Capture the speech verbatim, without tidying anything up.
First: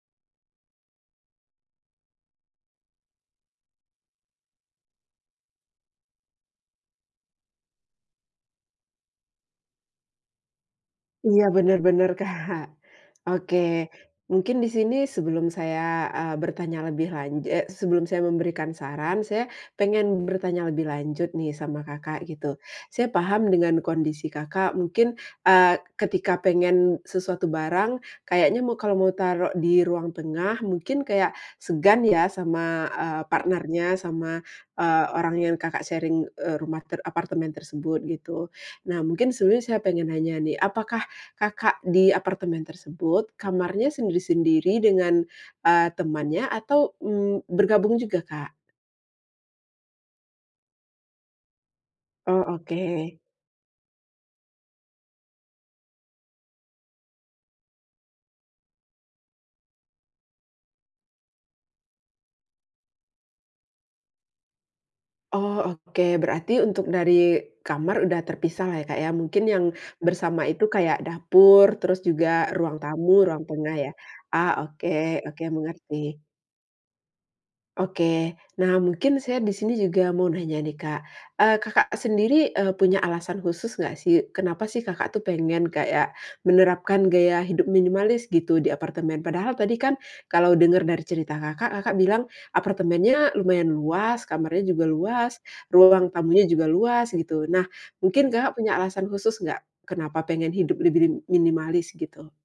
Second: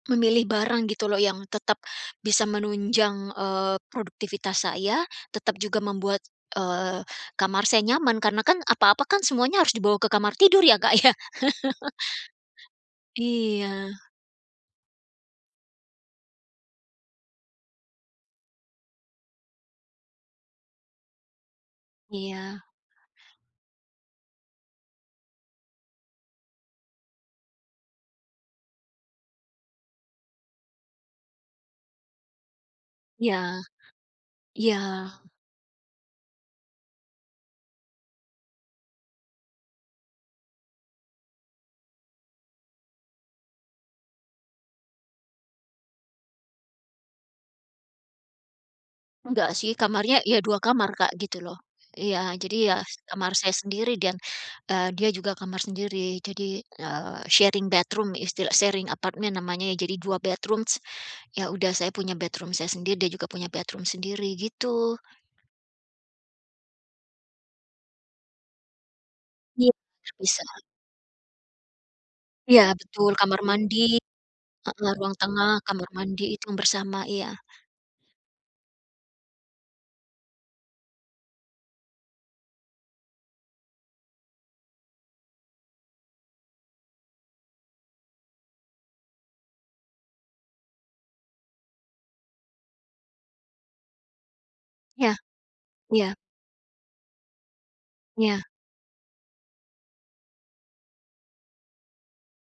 Memilih barang gitu loh yang tetap, bisa menunjang, eee, produktivitas saya tetap juga membuat, eee, kamar saya nyaman karena kan apa-apa kan semuanya harus dibawa ke kamar tidur ya Kak ya? Iya bener bener Kak, oke, Iya. mungkin di sini sebelum saya, eee, bertanya lebih lan eee, sebelum saya memberikan saran saya pengen bertanya lebih lanjut nih sama Kakak gitu. Iya. Saya paham dengan kondisi Kakak mungkin, eee, ketika pengen sesuatu barang kayaknya mau kalo mau taruh di ruang tengah mungkin kayak segan ya sama, eee, Iya, partnernya sama, iya. eee, orang yang Kakak sharing, eee, rumah ter apartemen tersebut gitu. Nah mungkin sebenernya saya pengen nanya nih apakah Kakak di apartemen tersebut kamarnya sendiri-sendiri dengan, eee, temannya atau, mmm, bergabung juga Kak? Enggak sih kamarnya ya dua kamar Kak gitu loh, iya Oh jadi ya oke. kamar saya sendiri dan, eee, dia juga kamar sendiri jadi, eee, sharing bedroom istilah sharing apartemen namanya jadi dua bedrooms ya udah saya punya bedroom saya sendiri dia juga punya bedroom sendiri gitu. Oh oke berarti untuk dari kamar udah terpisah lah ya Kak ya, mungkin yang Iya bersama terpisah. itu kayak dapur terus juga Iya ruang betul tamu, kamar ruang tengah mandi, ya, ah, oke heeh, ruang oke tengah kamar mengerti. mandi itu bersama iya. Oke, nah mungkin saya di sini juga mau nanya nih Kak, eee, Kakak sendiri, eee, punya alasan khusus gak sih kenapa sih Kakak tuh pengen kayak menerapkan gaya hidup minimalis gitu di apartemen padahal tadi kan kalo denger dari cerita Kakak, Kakak bilang apartemennya lumayan luas kamarnya juga Ya, luas, ruang iya. tamunya juga luas gitu nah mungkin Iya. Kakak punya alasan khusus gak, kenapa pengen hidup lebih rim minimalis gitu?